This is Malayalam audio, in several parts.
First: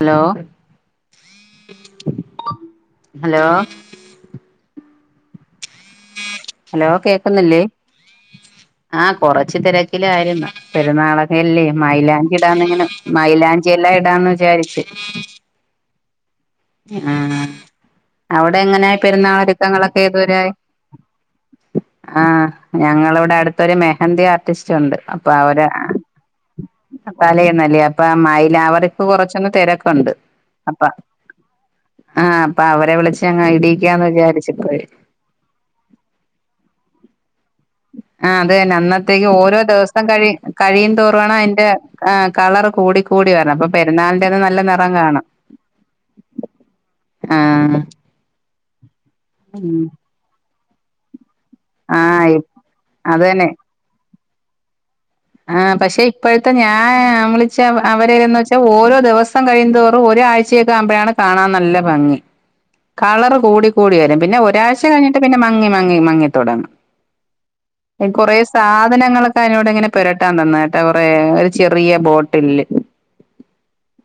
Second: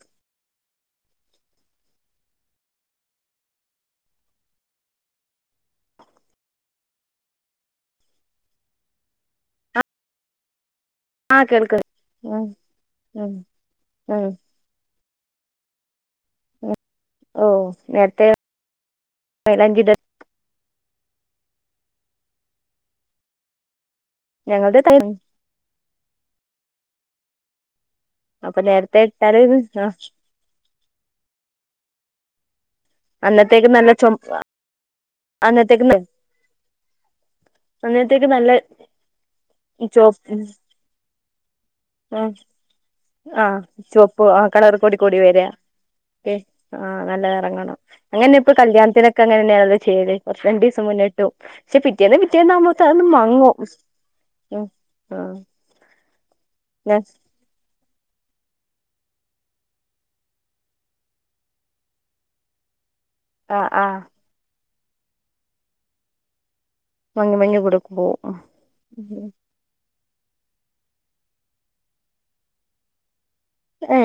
ഹലോ ഹലോ ഹലോ കേക്കുന്നില്ലേ ആഹ കുറച്ചു തിരക്കിലായിരുന്നു ആ പെരുന്നാളൊകെ അല്ലേ കേൾക്ക മൈലാഞ്ചി ഉം ഇടാന്നിങ്ങനെ ഉം മൈലാഞ്ചി എല്ലാം ഉം ഇടാന്ന് വിചാരിച്ച് ഉം ആ ഓ നേരത്തെ അവിടെ എങ്ങനെയായി മൈലാഞ്ചിട പെരുന്നാളൊരുക്കങ്ങളൊക്കെ ആഹ് ഞങ്ങളിവിടെ അടു ഒരു മെഹന്തി ആർട്ടിസ്റ്റ് ഞങ്ങളുടെ ത ഉണ്ട് അപ്പൊ അവര് തല എന്നല്ല അപ്പ അപ്പൊ നേരത്തെ മൈലാവറിക്ക് ഇട്ടാല് കൊറച്ചൊന്ന് ആ തിരക്കുണ്ട് അപ്പ ആഹ് അപ്പൊ അവരെ വിളിച്ച് അങ്ങ് ഇടീക്കാന്ന് വിചാരിച്ചിപ്പോ അന്ന തക്ക് ആ നല്ല അത് അന്നത്തേക്ക് ഓരോ ദിവസം കഴി ചോപ്പ് കഴിയും തോറണം അതിന്റെ ആ കളർ കൂട കൂടി ആ വരണം അപ്പൊ ചുവപ്പ് പെരുന്നാളിന്റെന്ന് നല്ല നിറം കാണും ആഹ് നല്ല ആ ഇറങ്ങണം അങ്ങനെ ഇപ്പൊ കല്യാണത്തിനൊക്കെ അങ്ങനെന്നെയണല്ല ഉം ചെയല് ദിവസം മുന്ന പക്ഷെ ആ പിറ്റേന്നാ പിറ്റേന്നാവ്പോത്ത അന്ന് അത് മങ്ങോ ആഹ് പക്ഷെ ഇപ്പോഴത്തെ ഞാൻ നമ്മള് പക്ഷെ അവരലന്ന് വെച്ചാൽ ഓരോ ദിവസം കഴിയുന്ന തോറും ഒരാഴ്ചയൊക്കെ ആവുമ്പോഴാണ് കാണാൻ നല്ല ഭംഗി [inaudible] കളർ ആ കൂടി ആ ആ കൂടി വരും പിന്നെ ഒരാഴ്ച കഴിഞ്ഞിട്ട് പിന്നെ മങ്ങി മങ്ങി മങ്ങി മങ്ങി മങ്ങി കൊടുക്കും തുടങ്ങും കൊറ പോവും സാധനങ്ങളൊക്കെ അതിനോട് ഇങ്ങനെ പുരട്ടാൻ തന്നായിട്ട് അവറ ഒരു ചെറിയ ബോട്ടില് ഏ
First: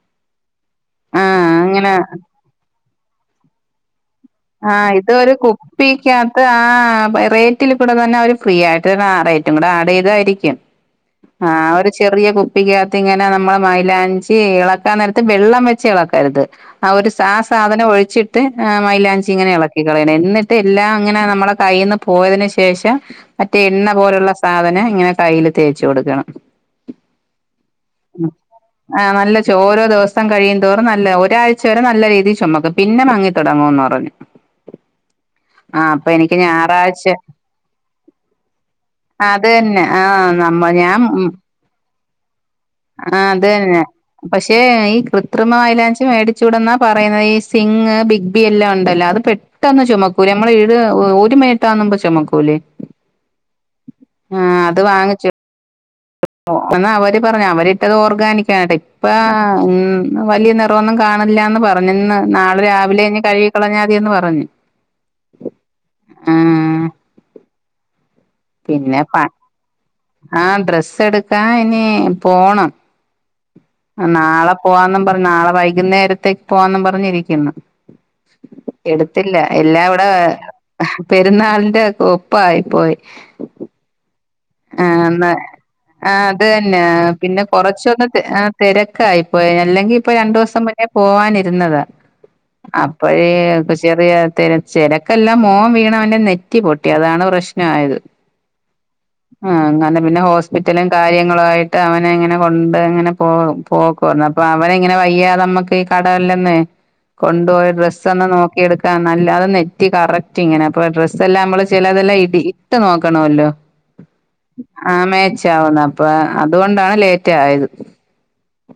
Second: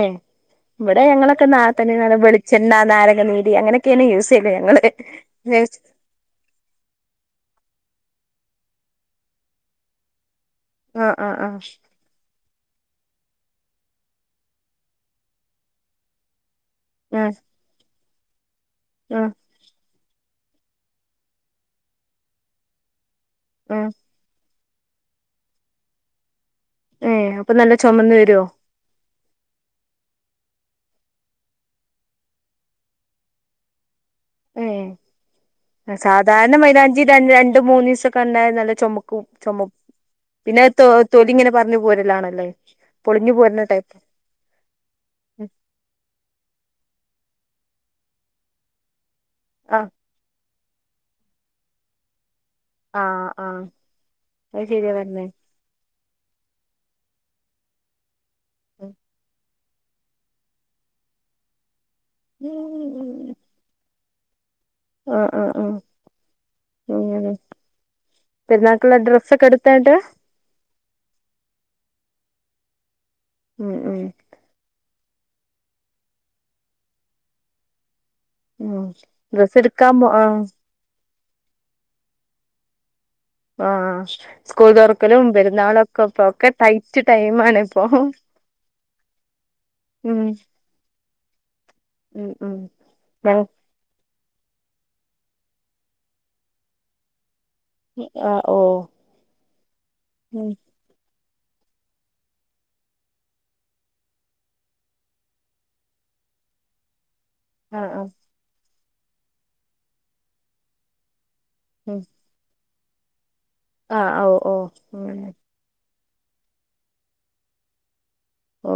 ഇവിടെ ആ ഞങ്ങളൊക്കെ അങ്ങനെ നാത്തന്നെ വെളിച്ചെണ്ണ നാരങ്ങനീരി അങ്ങനെയൊക്കെയന്നെ യൂസ് ചെയ്യല് ഞങ്ങള് ആഹ് ഇതൊരു കുപ്പിക്ക ആഹ് റേറ്റിൽ കൂടെ തന്നെ അവര് ഫ്രീ ആയിട്ട് റേറ്റും കൂടെ ആഡ് ചെയ്തായിരിക്കും ആഹ് അവര് ചെറിയ കുപ്പിക്കകത്ത് ഇങ്ങനെ നമ്മളെ മലാഞ്ചി ഇളക്കാൻ നേരത്ത് വെള്ളം വെച്ച് ഇളക്കരുത് ആ ഒരു ആഹ് ആ സാധനം ഒഴിച്ചിട്ട് ചി ആഹ് ഇങ്ങനെ ഇളക്ക കളയ എന്നിട്ട് എല്ലാം ഇങ്ങനെ നമ്മള കയ്യിൽന്ന് പോയതിനന് ശേഷം മറ്റേ എണ്ണ ആഹ് പോലുള്ള സാധനം ഇങ്ങനെ കയ്ൽ തേച്ച് കൊടുക്കണം ഏ അപ്പൊ നല്ല ചുമന്ന വരുവോ ആ നല്ല ച ഓരോ ദിവസം കഴിയും തോറും നല്ല ഒരാഴ്ച വരെ നല്ല രീതിയിൽ ചുമക്കും പിന്നെ മങ്ങി തുടങ്ങുംന്ന് പറഞ്ഞു ആ ഏ അപ്പൊ എനിക്ക് സാധാര്ണ മൈലാഞ്ചി ഞായറാഴ്ച രണ്ട മൂന്നു ദിവസൊക്കെ ഉണ്ടായ നല്ല ചുമക്കും അത് ചുമ തന്നെ ആഹ് പിന്നെ നമ്മ തൊ ഞാൻ ഉം തൊലി ഇങ്ങനെ പറഞ്ഞു പോരലാണല്ലേ ആഹ് പൊളിഞ്ഞു അത് പോരുന്ന തന്നെ ടൈപ്പ് പക്ഷേ ഈ കൃത്രിമ മൈലാഞ്ചി മേടിച്ചൂടന്നാ പറയുന്നത് ഈ സിങ്, ബിഗ് ബി എല്ലാം ഉണ്ടല്ലോ അത് പെട്ടെന്ന് ആഹ് ചുമക്കൂ നമ്മൾ ഈട് ഒരു മിനിറ്റ്കുമ്പോ ചുമക്കൂലേ ആഹ് ആഹ് അത് ആഹ് ശരിയാ പറഞ്ഞേ വാങ്ങിച്ചു അവര് പറഞ്ഞു അവരിട്ടത് ഓർഗാനിക്കാണ് കേട്ടെ ഇപ്പ ഉം വലിയ നിറഒന്നും കാണില്ലന്ന് പറഞ്ഞു പറഞ്ഞന്ന് നാളെ രാവിലെ കഴുകിക്കളഞ്ഞാതിയന്ന് പറഞ്ഞ് ആഹ് ആഹ് ആഹ് അഹ് പിള്ളേർക്കുള്ള പിന്നെ പ ഡ്രസ്സ ഒക്കെ എടുത്തായിട്ട് ആഹ് ഡ്രസ്സ് എടുക്കാ ഇനി പോണം ഉം ഉം നാളെ പോവാെന്നും പറഞ്ഞു നാളെ വൈകുന്നേരത്തേക്ക് പോവാ പറഞ്ഞിരിക്ക്ന്ന് ഉം എടുത്തില്ല ഡ്രസ്സ് എടുക്കാൻ എല്ലാവടെ പോ ആഹ് പെരുന്നാളിന്റെ ഒപ്പായി പോയി ആഹ് സ്കൂൾ തുറക്കലും ആന്ന് പെരുന്നാളൊക്കെ ആ അത് ഇപ്പൊക്കെ ടൈറ്റ് ടൈ ആണിപ്പോ തിരക്കായിപ്പോയി അല്ലെങ്കി ഇപ്പൊ രണ്ടു ദിവസം മു പോവാനിരുന്നത് ഉം ഉം അപ്പഴേ ഞങ്ങ ചെറിയ തിരച്ചിലക്കെല്ലാം മോം വീണം അവെ നെറ്റി പൊട്ടി അതാണ് പ്രശ്നമായത് ആഹ് ഓ ആഹ് അങ്ങനെ പിന്നെ ഉം ഹോസ്പിറ്റല കാര്യങ്ങളായിട്ട് അവന ഇങ്ങനെ കൊണ്ട് ഇങ്ങനെ പോ പോക്കുമായിരുന്നു അപ്പോൾ അവന ഇങ്ങനെ വയ്യാ നമുക്ക് കടല്ലന്നെ കൊണ്ടുപോയ ആഹ് ഡ്രസ്സ് ആഹ് ഒന്ന് നോക്കിയെടുക്കാൻ നല്ലാതത് നെറ്റി കറക്റ്റ് ഇങ്ങനെ അ ഹ് ഡ്രസ് എല്ലാം നമ്മ ഉം ചിലതെല്ലാം ഇടി ഇട്ട് നോക്കണല്ലോ ആഹ് ഓ ആഹ് ഉം മേച്ചാവുന്ന അപ്പൊ അതുകൊണ്ടാണ് ലേറ്റ് ആയത് ഓ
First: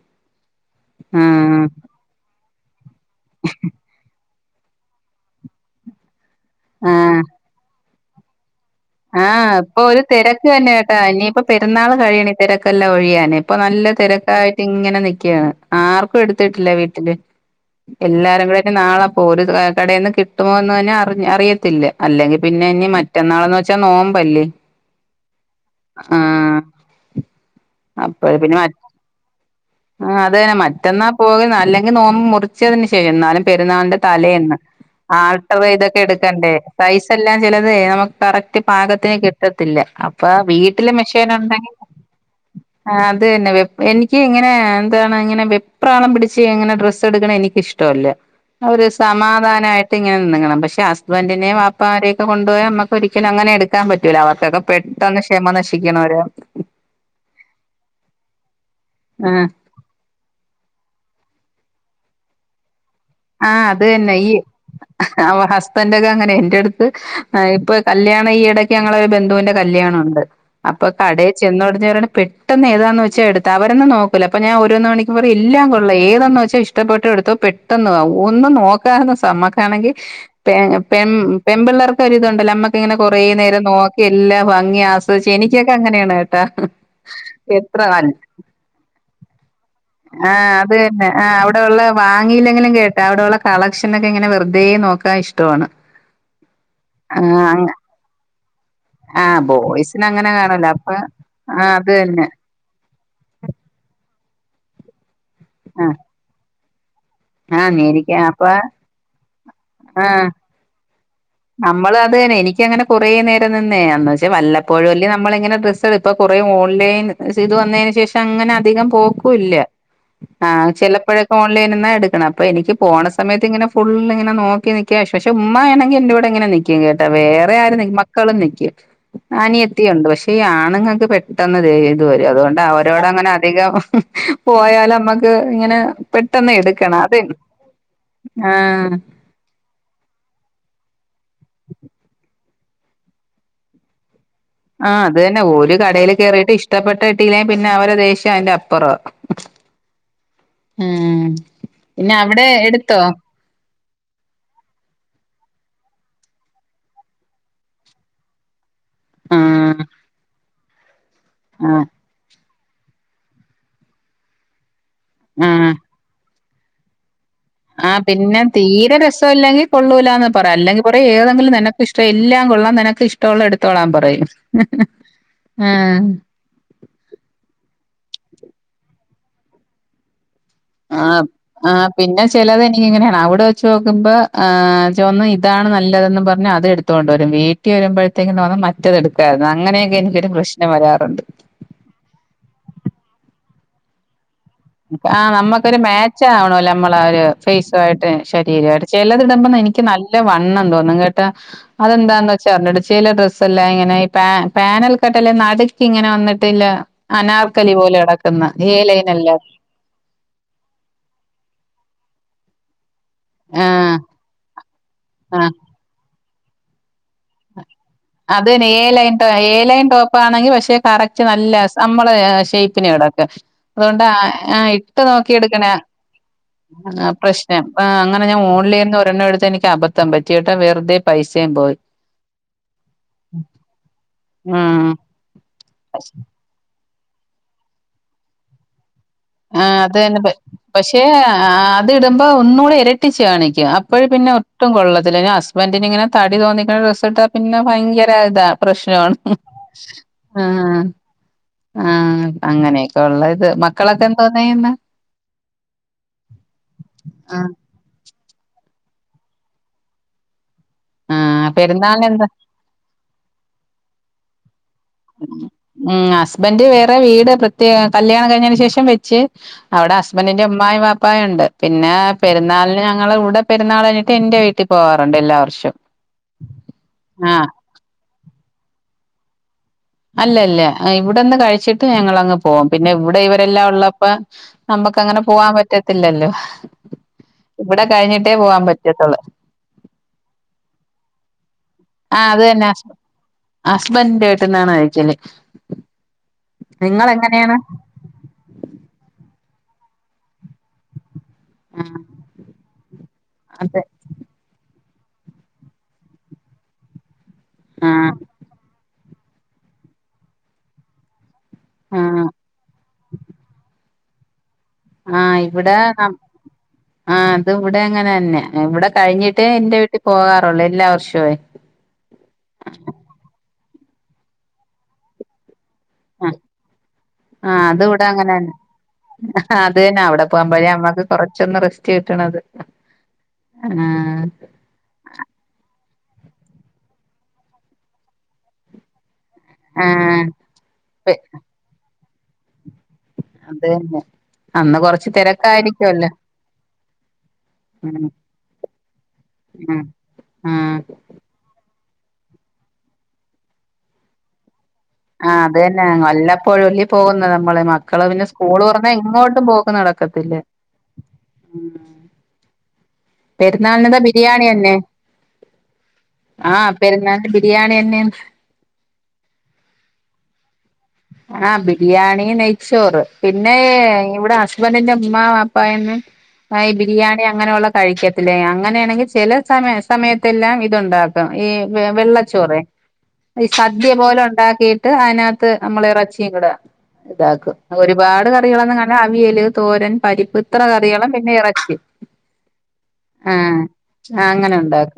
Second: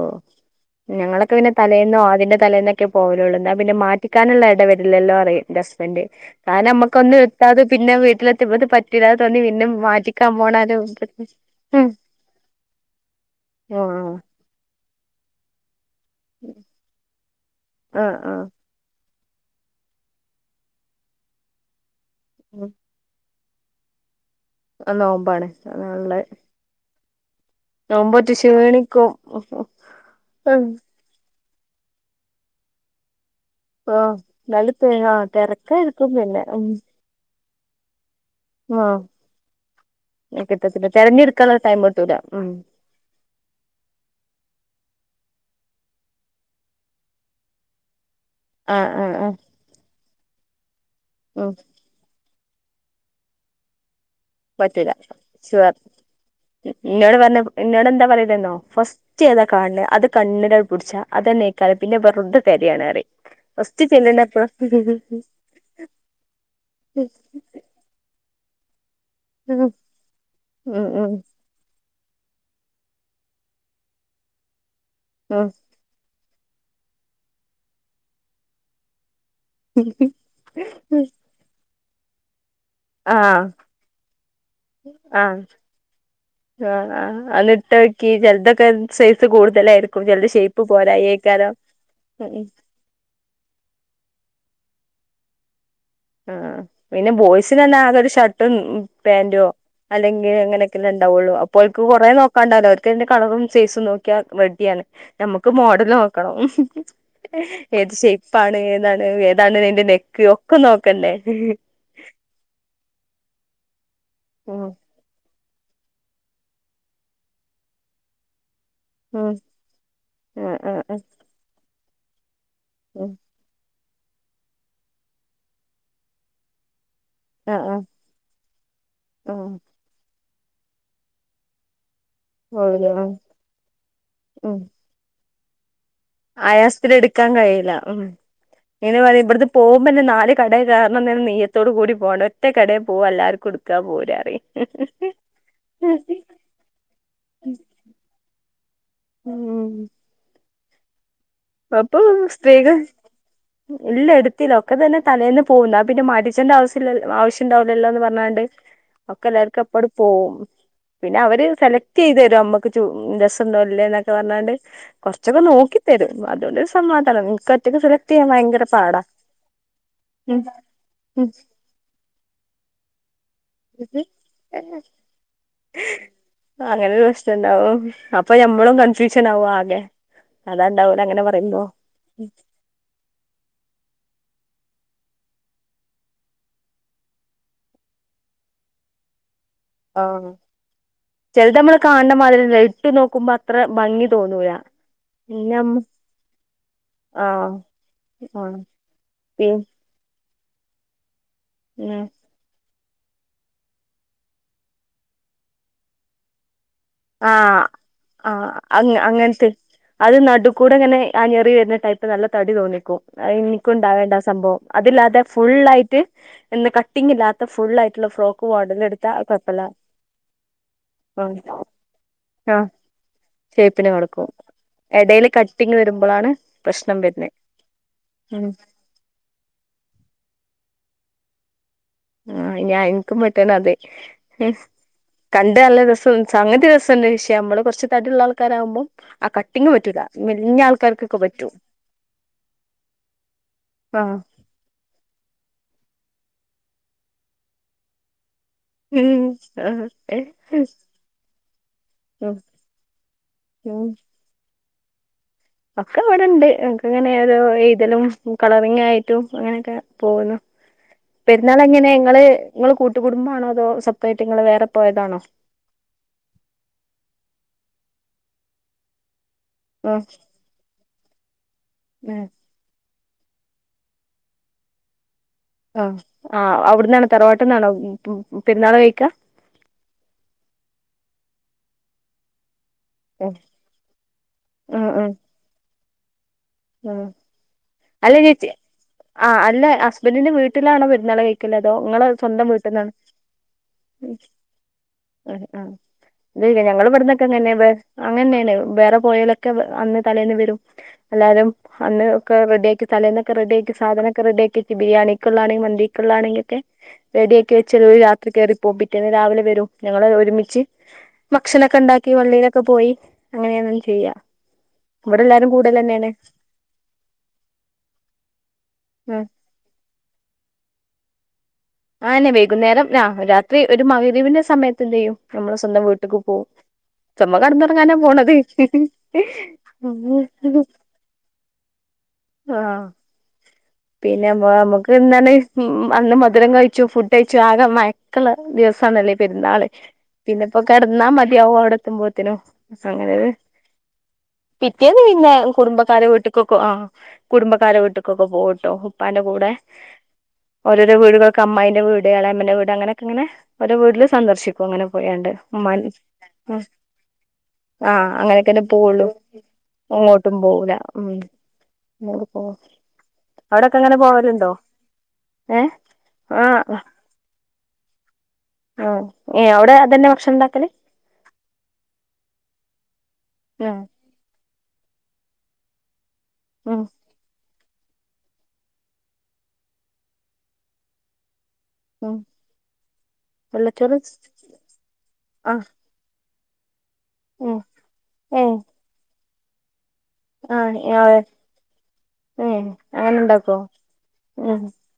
ഞങ്ങളൊക്കെ പിന്നെ ആഹ് തലേന്നോ അതിന്റെ തലേന്നൊക്കെ പോവലള്ളൂ എന്നാ പിന്നെ മാറ്റ [unintelligible] ഇട വരില്ലല്ലോ അറ ഹസ്ബൻഡ് കാരണം നമ്മുക്ക ഒന്നും ആഹ് എത്താതെ പിന്നെ വീട്ടിലെത്തിത് പറ്റ ആഹ് ഇപ്പൊ ഒരു തിരക്ക് തന്നെ കേട്ടാ ഇനിയിപ്പോ ഉം പെരുന്നാൾ കഴിയണി തിരക്കെല്ലാം ഒഴിയാനെ ഇപ്പൊ നല്ല ആഹ് തിരക്കായിട്ട് ഇങ്ങനെ നിക്കാണ് ആർക്കും എടുത്തിട്ടില്ല വീട്ടില് ആഹ് എല്ലാരും കൂ നാളെ അപ്പോ ഒരു കടയിൽന്ന് കിട്ടുമോ എന്ന് തന്നെ അഹ് അറിയത്തില്ല അല്ലെങ്കിൽ പിന്നെ ഇനിറ്റ മറ്റന്നാളന്ന് വെച്ചാൽ നോമ്പല്ലേ അഹ് നോമ്പാണ് അല്ല അപ്പഴ പിന്നെ ക്ഷീണിക്കും ആഹ് അതന്നെ മറ്റന്നാ പോകുന്ന അല്ലെങ്കിൽ നോമ്പ മുറിച്ചതിന് ശേഷ എന്നാലും പെരുന്ന ആഹ് എന്നാലും തെ ആഹ് തലക്കെ തെരക്കായിരിക്കും എടുക്ക പിന്നെ ഉം എല്ലാം ചെതേ നമ കറക്റ്റ് ആഹ് പാകത്തിന് കിട്ടത്തില്ല അപ്പ കിട്ടത്തില്ല വീട്ടിലെ മെഷീന തെരഞ്ഞെടുക്കാനുള്ള ഉണ്ടെങ്കിൽ ടൈം കിട്ടൂല ഉം ആഹ് അത്തന്നെ എനിക്ക് ഇങ്ങനെ എന്താണ് ഇങ്ങനെ വെപ്രാളം പിടിച്ച് എങ്ങനെ ഡ്രസ്സ് എടുക്കണം എനിക്കിഷ്ടം ഇഷ്ടല്ലേ ഒരു ആഹ് ആഹ് ആഹ് സമാധാനമായിട്ട് ഇങ്ങനെ നിങ്ങണം പക്ഷെ ഉം ഹസ്ബൻഡറിനെയും വാപ്പമാരെയക്ക കൊണ്ടുപോയി നമ്മുക്കൊരിക്കും [unintelligible] അങ്ങനെ എടുക്കാൻ പറ്റൂല അവർക്കൊക്കെ പറ്റൂല പെട്ടെന്ന് ക്ഷമ ഷുവർ നശിക്കണര് [unintelligible] പറഞ്ഞ ഇന്നോട് എന്താ പറയതെന്നോ ഫസ്റ്റ് ആഹ് ചെയ്താ കാണ അത് കണ്ണിടകൾ പിടിച്ചാ അത തന്നെക്കും പിന്നെ വെറുത തരയാണ് ആഹ് അത് തന്നെ ഈ അവ ഹസ്ബൻ്റ് ഒക്കെ അങ്ങനെ എൻ്റെ അടുത്ത് ആഹ് ഇപ്പൊ കല്യാണം ഈ ഇടക്ക് ഞങ്ങള ഒരു ബന്ധുവിന്റെ കല്യാണുണ്ട് ഉം അപ്പൊ ഉം കട ചെന്നോടഞ്ഞവര പെട്ടെന്ന് ഏതാന്ന് വെച്ച എടുത്ത് അവരന്ന നോക്കൂ അപ്പ ഞാൻ ഒന്ന മണിക്കറ ഉം എല്ലാം ഏതെന്ന് വെച്ചാൽ ഇഷ്ടപ്പെട്ട എടുത്തോ പെട്ടെന്ന് ഒന്നും നോക്കാ സമ ആണെങ്കെ പെ പിള്ളേർക്കൊരിതുണ്ടല്ലോ അമ്മ ഇങ്ങനെ കൊറേ ആഹ് നേരം നോക്കി എല്ലാ ഭംഗി ആസ്വദിച്ചു ആഹ് എനിക്കൊക്കെ അങ്ങനെയാണ് കേട്ടാ ആഹ് ആഹ് [unintelligible] എങ്ക അന്നിട്ടോക്കി ചെലതൊക്കെ സൈസ് കൂടുതലായിരിക്കും ചെലത് ഷേപ്പ് പോരായേക്കാരം ഉം കേട്ടാ അവിടെള്ള കളക്ഷന ഒക്കെങ്ങനെ വെറുതെയെ നോക്കാൻ ഇഷ്ടമാണ് ആഹ് പിന്നെ ആഹ് ബോയ്സിന്ന്നാ അതൊരു ഷർട്ടും ആഹ് പാൻ്റുവോ ബോയ്സിന് അങ്ങനെ അല്ലെങ്കിൽ കാണൂല അങ്ങനെയക്കെല്ല അപ്പൊ ഉണ്ടാവുള്ളൂ ആഹ് അപ്പോൾക്ക് കു അത് കൊ തന്നെ നോക്കാണ്ടല്ലോ ന്റെ കളറും സേസും നോക്കിയാ റെഡിയാണ് നമ്മക്ക് മോഡൽ ആഹ് നോക്കണം ആഹ് ഏത് എനിക്ക് ഷേപ്പ അപ്പ ആണ് ഏതാണ് ഏതാണ് നിന്റെ നെക്ക് ആഹ് ഒക്കെ നോക്കണ്ടേ നമ്മള് അത് തന്നെ എനിക്ക അങ്ങനെറേ നേര നിന്നന്ന് വെച്ചാ ഉം വല്ലപ്പോഴും വല നമ്മള ഇങ്ങനെ ഡ്രസ്സ് എടു ഇപ്പൊ കുറേ ഓൺലൈൻ ഇത് വന്നതിന് ശേഷം അങ്ങനെ അധികം ഉം പോക്കില്ല ആഹ് ചിലപ്പോഴൊക്കെ ഓൺലൈനിന്ന എടുക്കണം അപ്പൊ എനിക്ക് പോണ ഉം സമയത്ത് ഇങ്ങന ഫുൾ നിങ്ങനെ നോക്കി നിക്കക് പെ ഉമായാണെങ്ക എന്റെറെവിടെ ഇങ്ങനെ നിക്കി [unintelligible] കേട്ടാ വേറെ ആഹ് ആരും ആഹ് ന മക്കളും നിക്കും ആഹ് ആന വുണ്ട് പക്ഷേ ഈ ആണുങ്ങൾക്ക് പെട്ടത് ര അതുകൊണ്ട് പോവൂലേ അവരോട് ആഹ് അങ്ങനെ അധികം പോയാല നമ്മക്ക് ഇങ്ങനെ പെട്ടെന്ന് ആയാസത്തി എടുക്കണം അത് എടുക്കാൻ കഴിയില്ല ഉം ആഹ് ഇങ്ങനെ പറ ഇവിടത്തെ പോകുമ്പോന്നെ നാല് കടൽ കാരണം തന്നെ നെയ്യത്തോട് കൂടി പോകണം ഒറ്റ കടയിൽ പോകും എല്ലാവർക്കും എടുക്കാ പോരറി ആഹ് അത് തന്നെ ഓല് കടയിൽ കേറിയിട്ട് ഇഷ്ടപ്പെട്ട കിട്ടീലേ പിന്നെ അവരെ ദേഷ്യം അതിന്റെ അപ്പുറം ഉം ഉം അപ്പൊ പിന്നെ അവിടെ സ്ത്രീകൾ എടുത്തോ ഇല്ല എടുത്തില്ല ഒക്കെ തന്നെ തലേന്ന് പോകും ന്നാ പിന്നെ മാറ്റിച്ചെണ്ട്യ ആവശ്യം ഉണ്ടാവുലല്ലോ എന്ന് പറഞ്ഞാണ്ട്‌ ഒക്കെ എല്ലാവർക്കും ആഹ് അപ്പടെ പോകവും പിന്നെ അവര് ആഹ് സെലക്ട് ചെയ്ത് തരും നമ്മക്ക് രസം ഉണ്ടോ ഇല്ലേ എന്നൊക്കെ പറഞ്ഞാണ്ട് കുറച്ചൊക്കെ ആഹ് നോക്കി തരും അതോ ഒരു സമാധാനം ഒറ്റക്ക് ആ സെലക്ട് ചെയ്യാൻ പിന്നെ ഭയങ്കര തീരെ പാടാ രസല്ലെങ്കിൽ കൊള്ളൂലന്ന് ഉം പറയാം അല്ലെങ്കിൽ പറ ഉം ഏതെങ്കിലും തന്നെ ഇഷ്ടം എല്ലാം കൊള്ളാൻ നിനക്ക് ഇഷ്ടമുള്ള എടുത്തോളാൻ പറയും ആ അങ്ങനെ ഒരു പ്രശണ്ടാവും അപ്പൊ ഞമ്മളും കൺഫ്യൂഷൻ ആവും ആകെ അതാണ്ടാവല അങ്ങനെ ആഹ് പറയുമ്പം ആഹ് പിന്നെ ചെലത് എനിക്കിങ്ങനെയാണ് അവിടെ വെച്ച് നോക്കുമ്പോഹ് ചന്ന് ഇതാണ് നല്ലതെന്ന് പറഞ്ഞ് അത് എടുത്ത് ഇത്ത കൊണ്ട് വരും വീട്ടിൽ വരുമ്പോഴത്തേക്കും തോന്ന മറ്റത് എടുക്കായിരുന്നു അങ്ങനെയൊക്ക എനൊരു പ്രശ്ന വരാറുണ്ട് ചിലത് നമ്മൾ കാണ് ണ മാതിരില്ല ഇട്ടു നോക്കുമ്പോ അത്ര ഭംഗി തോന്നൂല ആഹ പിന്നെ അമ്മ നമ്മുക്കൊരു മാച്ച് ആവണോല്ലോ നമ്മള ഒരു ആഹ് ഫേസു ആയിട്ട് ആഹ് ശരീരമായിട്ട് ചിലതിടുമ്പോ എനിക്ക് പിന്നെ എനിക്ക് നല്ല വണ്ണം തോന്നും കേട്ടോ അതെന്താ ച്ചടിച്ചയില ഡ്രസ്സല്ല ഇങ്ങനെ ഈ പ പാനൽക്കട്ടല്ല നടുക്കി ഇങ്ങനെ വന്നിട്ടില്ല ആഹ് അനാർക്കലി പോലെ നടക്കുന്ന ആഹ് അങ്ങ ഏലയിനല്ലാം അങ്ങനത്തെ അത് നടു കൂടെ ഇങ്ങനെ ആഞ്ഞെറി വരുന്ന ടൈപ്പ് നല്ല തടി തോന്നിക്കും അത് ആഹ് എനിക്കുണ്ടാവേണ്ട ആ സംഭവം അതില്ലാതെ ആഹ് ആ ഫുൾ ആയിട്ട് എന്ന് കട്ടിംഗാത്ത അത് തന്നെ ഏ ലൈൻ ഏ കുഴപ്പല്ല ലൈൻ ടോപ്പ ആണെങ്കിൽ പക്ഷെ കറക്റ്റ് ആഹ് നല്ല നമ്മളെ ആഹ് ഷേപ്പിനെ കിടക്ക് ഷേപ്പിന് അതുകൊണ്ട് കൊടുക്കും ആ ഇട്ട് എടേല് നോക്കി എടുക്കണ കട്ടിങ് വരുമ്പളാണ് പ്രശ്നം ആ വരുന്നെ പ്രശ്നം ആ അങ്ങനെ ഞാൻ ഉം ഓൺലിന്ന് ഒരണ്ണം എടുത്ത് എനിക്ക് അബദ്ധം ദ്ധം പറ്റി വെറുതെ പൈസയും പോയി ആ ഞാൻ എനിക്കും പെട്ടേണ് അതെ ഉം കണ്ട നല്ല രസം സംഗതി രസം വിഷയം നമ്മള് കുറച്ച് തടി ഉള്ള ആൾക്കാരാവകുമ്പോ പിംഗ് ആഹ് അത് പറ്റൂല്ല തന്നെ പ പക്ഷെ അത് ഇടുമ്പോ ഒന്നുകൂടെ ഇരട്ടിച്ചു കാണിക്കും അപ്പോഴ ആഹ് പിന്നെ ട്ടും കൊള്ളത്തില്ല ഹസ്ബൻറി ഇങ്ങനെ തടി തോന്നിക്കുന്ന ഡ്രസ്സിട്ട പിന്നെ ഭയങ്കര ഇതാ പ്രശ്നമാണ് ഉം ആഹ് ആഹ് ആഹ് അങ്ങനെയൊക്കെ ഉള്ള ഇത് മക്കളൊക്കെ എന്തോന്നയ്യുന്നെ ഒക്ക അവിടെണ്ട് ഒക്കെ ഇങ്ങനെ ഏതോ ആഹ് ഴുതലും കളറിങ് ആയിട്ടും അങ്ങനെയൊക്കെ പോകുന്നു ആഹ് പെരുന്നാൾ എങ്ങനെ പെരുന്നാളിന് ങ്ങള് എന്താ നിങ്ങള് കൂട്ടുകടുംബാണോ അതോ നിങ്ങങ്ങള് സപ്പറേറ്റ് വേറെ പോയതാണോ? ഉം ഹസ്ബൻഡറ് വേറെ വീട് പ്രത്യേ കല്യാണം കഴിഞ്ഞന് ശേഷം വെച്ച് അവിടെ ആഹ് ഹസ്ബൻറിന്റെ ഉമ്മായും വാപ്പായും ഉണ്ട് പിന്നെ ഏഹ് പെരുന്നാൾ ഞങ്ങളുടെ പരുന്നാൾ കഴിഞ്ഞിട്ട് എന്റെ വീട്ടിൽ പോകാറുണ്ട് എല്ലാ വർഷവും ആ ആ അവിടന്നാണോ ആഹ് തറവാട്ട്ന്നാണോ പെരുന്നാൾ കഴിക്ക അല്ലല്ല ഇവിടെന്ന് കഴിച്ചിട്ട് ഞങ്ങളങ്ങ് പോം പിന്നെ ഇവിടെ ആഹ് ഇവരെല്ലാം ഉള്ളപ്പോ നമ്മുക്ക് ആഹ് അങ്ങനെ പോവാൻ പറ്റത്തില്ലല്ലോ ആഹ് ഇവിടെ കഴിഞ്ഞിട്ടേ പോവാൻ പറ്റത്തുള്ള അല്ലെ ഹസ് ബന്റിന്റെ വീട്ടിലാണോ പരുന്നാള കഴിക്കലേ അതോ നിങ്ങെ ആഹ് അത് സ്വന്തം തന്നെ വീട്ടിൽന്നാണ് ഹസ്ബൻഡിന്റെ വീട്ടിന്നാണ് കഴിക്കല് ഉ ആ എ ഞങ്ങ ഇവിടന്നൊക്കെ എങ്ങനെയ നിങ്ങളെങ്ങനെയാണ് വേ അങ്ങനെയന്നെ വേറെ പോയലൊക്കെ അന്ന് തലേന്ന് വരും എല്ലാരും ആഹ് അന്ന് ഒക്കെ റെഡിയി തലന്നക്കെ റെഡിയാക്കി അതെ സാധനൊക്കെ റെഡിയാക്കിക്കി ബിരിയാണി ക്കാണെങ്കിൽ വണ്ടീക്കാണെങ്കിൽക്കെടിയക്കെ വെ ആഹ് രാത്രി കയറിപ്പോ പറ്റേന്ന് രാവിലെ വരും ഞങ്ങൾ ഒരുമിച്ച് ഭക്ഷണൊക്കെ ഉണ്ടാക്കി ആഹ് പള്ളിയിലൊക്കെ പോയി അങ്ങനെയ ചെയ്യ ആഹ് ഇവിടെല്ലാരും കൂടുതൽ ഇവിടെ തന്നെയ ആ അത് ഇവിടെ അങ്ങനെ തന്നെ ഇവിടെ ഉം കഴിഞ്ഞിട്ട് ട്ടേ എന്റെ വീട്ടിൽ പോകാറുള്ളൂ എല്ലാ വർഷമേ ആന്നെ വൈകുന്നേരം ആ രാത്രി ഒരു മകദ്പന്റെ സമയത്ത് എന്ത് ചെയ്യും നമ്മള് സ്വന്തം വീട്ടേക്ക് പോവും ആഹ് അത് ഇവിടെ അങ്ങനെന്നെ അത് തന്നെ അവിടെ പോകൻ്പഴേ അമ്മക്ക് കൊറച്ചൊന്ന് റെസ്റ്റ് കിട്ടണത് ആ പിന്നെമുക്ക് അന്ന് മധുരം കഴിച്ചു ഫുഡ് കഴിച്ചു ആകെ മയക്കൾ ദിവസമാണല്ലേ പെരുന്നാള് ആ പിന്നെപ്പോ കിടന്നാ പെ മതിയാവോ അവിടെ എത്തുമ്പോത്തിനോ അങ്ങനെത് അതന്നെ പിറ്റേന്ന് പിന്നെ കുടുംബക്കാരെ വീട്ടിക്കൊക്കെ ആഹ് കുടുംബക്കാരെ ഉം വീട്ടക്കൊക്കെ പോവുട്ടോ പ്പന്റെ കൂടെ ഉം ഉം ഓരോരോ വി അമായിന്റെ വട്യാളമ്മന്റെ വീട് അങ്ങനൊക്കെങ്ങന ഓര വീട്ടില് സന്ദർശിക്കും അങ്ങനെ പോയണ്ട് ആ അത് തന്നെ വല്ലപ്പോഴും അല്ലേ പോകുന്നത് നമ്മള് മക്കള് ആഹ് പിന്നെ സ്കൂള് അങ്ങനെയൊക്കെന്നെ തുറന്നാ പോവുള്ളു എങ്ങോട്ടും പോക്ക് നടക്കത്തില്ല അങ്ങോട്ടും പോവൂല ഉം ഉം [unintelligible] അവിടൊക്കെ അങ്ങനെ പെരുന്നാളിന്റെ ബിരിയാണി പോവലുണ്ടോ തന്നെ ഏ ആ ആഹ് പെരുന്നാളിന്റെ ബിരിയാണിയാന്നെ ആഹ് ഏഹ് അവിടെ അതന്നെ ഭക്ഷണം ഉണ്ടാക്കല് ആഹ് ബിരിയാണി നെയ്ച്ചോറ് പിന്നെ ആ ഇവിടെ ബന്റിന്റെ മ്മ പാപ്പ [unintelligible] ഉം ബിരിയാണി അങ്ങനെയുള്ള കഴിക്കത്തില്ല അങ്ങനെയാണെങ്കിൽ ചില സമയ സമയത്ത് എല്ലാം ഉണ്ടായിരുന്നു ഈ ഉം വെള്ളച്ചോറെ ഈ സദ്യ വെള്ളച്ചോറ് പോലെ ഉണ്ടാക്കിയിട്ട് അതിനകത്ത് ആ നമ്മള് ഇറച്ചി ഒക്കെ ഇടുക ഏ ഇതാകും ഒരുപാട് ഏ കറികളൊന്നും കാണില്ല അവിയല് തോരൻ പരിപ്പ് ആ ഇത്ര കറികളും പിന്നെ ഇറച്ചിയും ഏ അങ്ങനെ ഉണ്ടാക്കോ ആഹ് അങ്ങനെ ഉണ്ടാക്കും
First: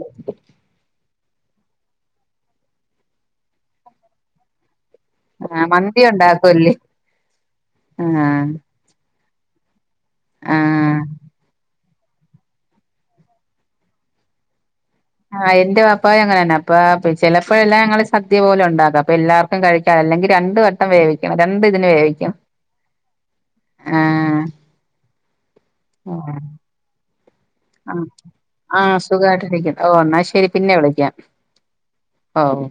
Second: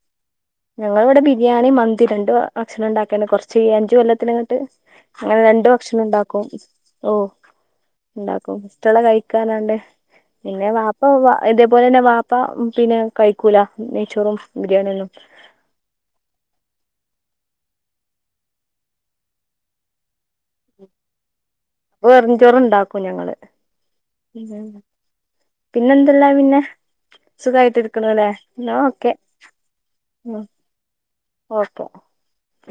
ഞങ്ങള് ഇവിടെ ബിരിയാണി മന്തി രണ്ട് ഭക്ഷണം ഉണ്ടാക്കിയണ്ട് കൊറച്ച് അഞ്ചു കൊല്ലത്തി ഇങ്ങോട്ട് അങ്ങനെ ആഹ് രണ്ടു ഭക്ഷണം മന്തി ഉണ്ടാക്കും ഉണ്ടാക്കുംല്ലേ ഓഹ് ആഹ് ഉണ്ടാക്കും കുട്ടികള് കഴിക്കാനണ്ട് പിന്നെ ആഹ് വാപ്പ ഇ അതുപോലെ തന്നെ വാപ്പ പിന്നെ കഴിക്കൂല നെയ്ച്ചോറും ബിരിയാണി ഒന്നും ആഹ് എന്റെ വാപ്പയും അങ്ങന തന്നെ അപ്പ ചിലപ്പോഴെല്ലാം ഞങ്ങള് സദ്യ പോലെ ഉണ്ടാക്കാം അപ്പൊ എല്ലാർക്കും കഴിക്കാ അല്ലെങ്കിൽ രണ്ട് വട്ടം വട്ടം വേവിക്കണം രണ്ടു ഇതിന് അപ്പൊ വേവിക്കണം വെറുംചോറ് ഉണ്ടാക്കും ഞങ്ങള് ആഹ് പിന്നെന്തല്ലാ ആഹ് പിന്നെ സുഖായിട്ട് ആഹ് ഇരിക്കണല്ലേ എന്നാ ആഹ് ഓക്കെ സുഖയിട്ടിരിക്കുന്നു ഓഹ് എന്നാ ശരി പിന്നെ വിളിക്കാം ഓക്കെ ആഹ്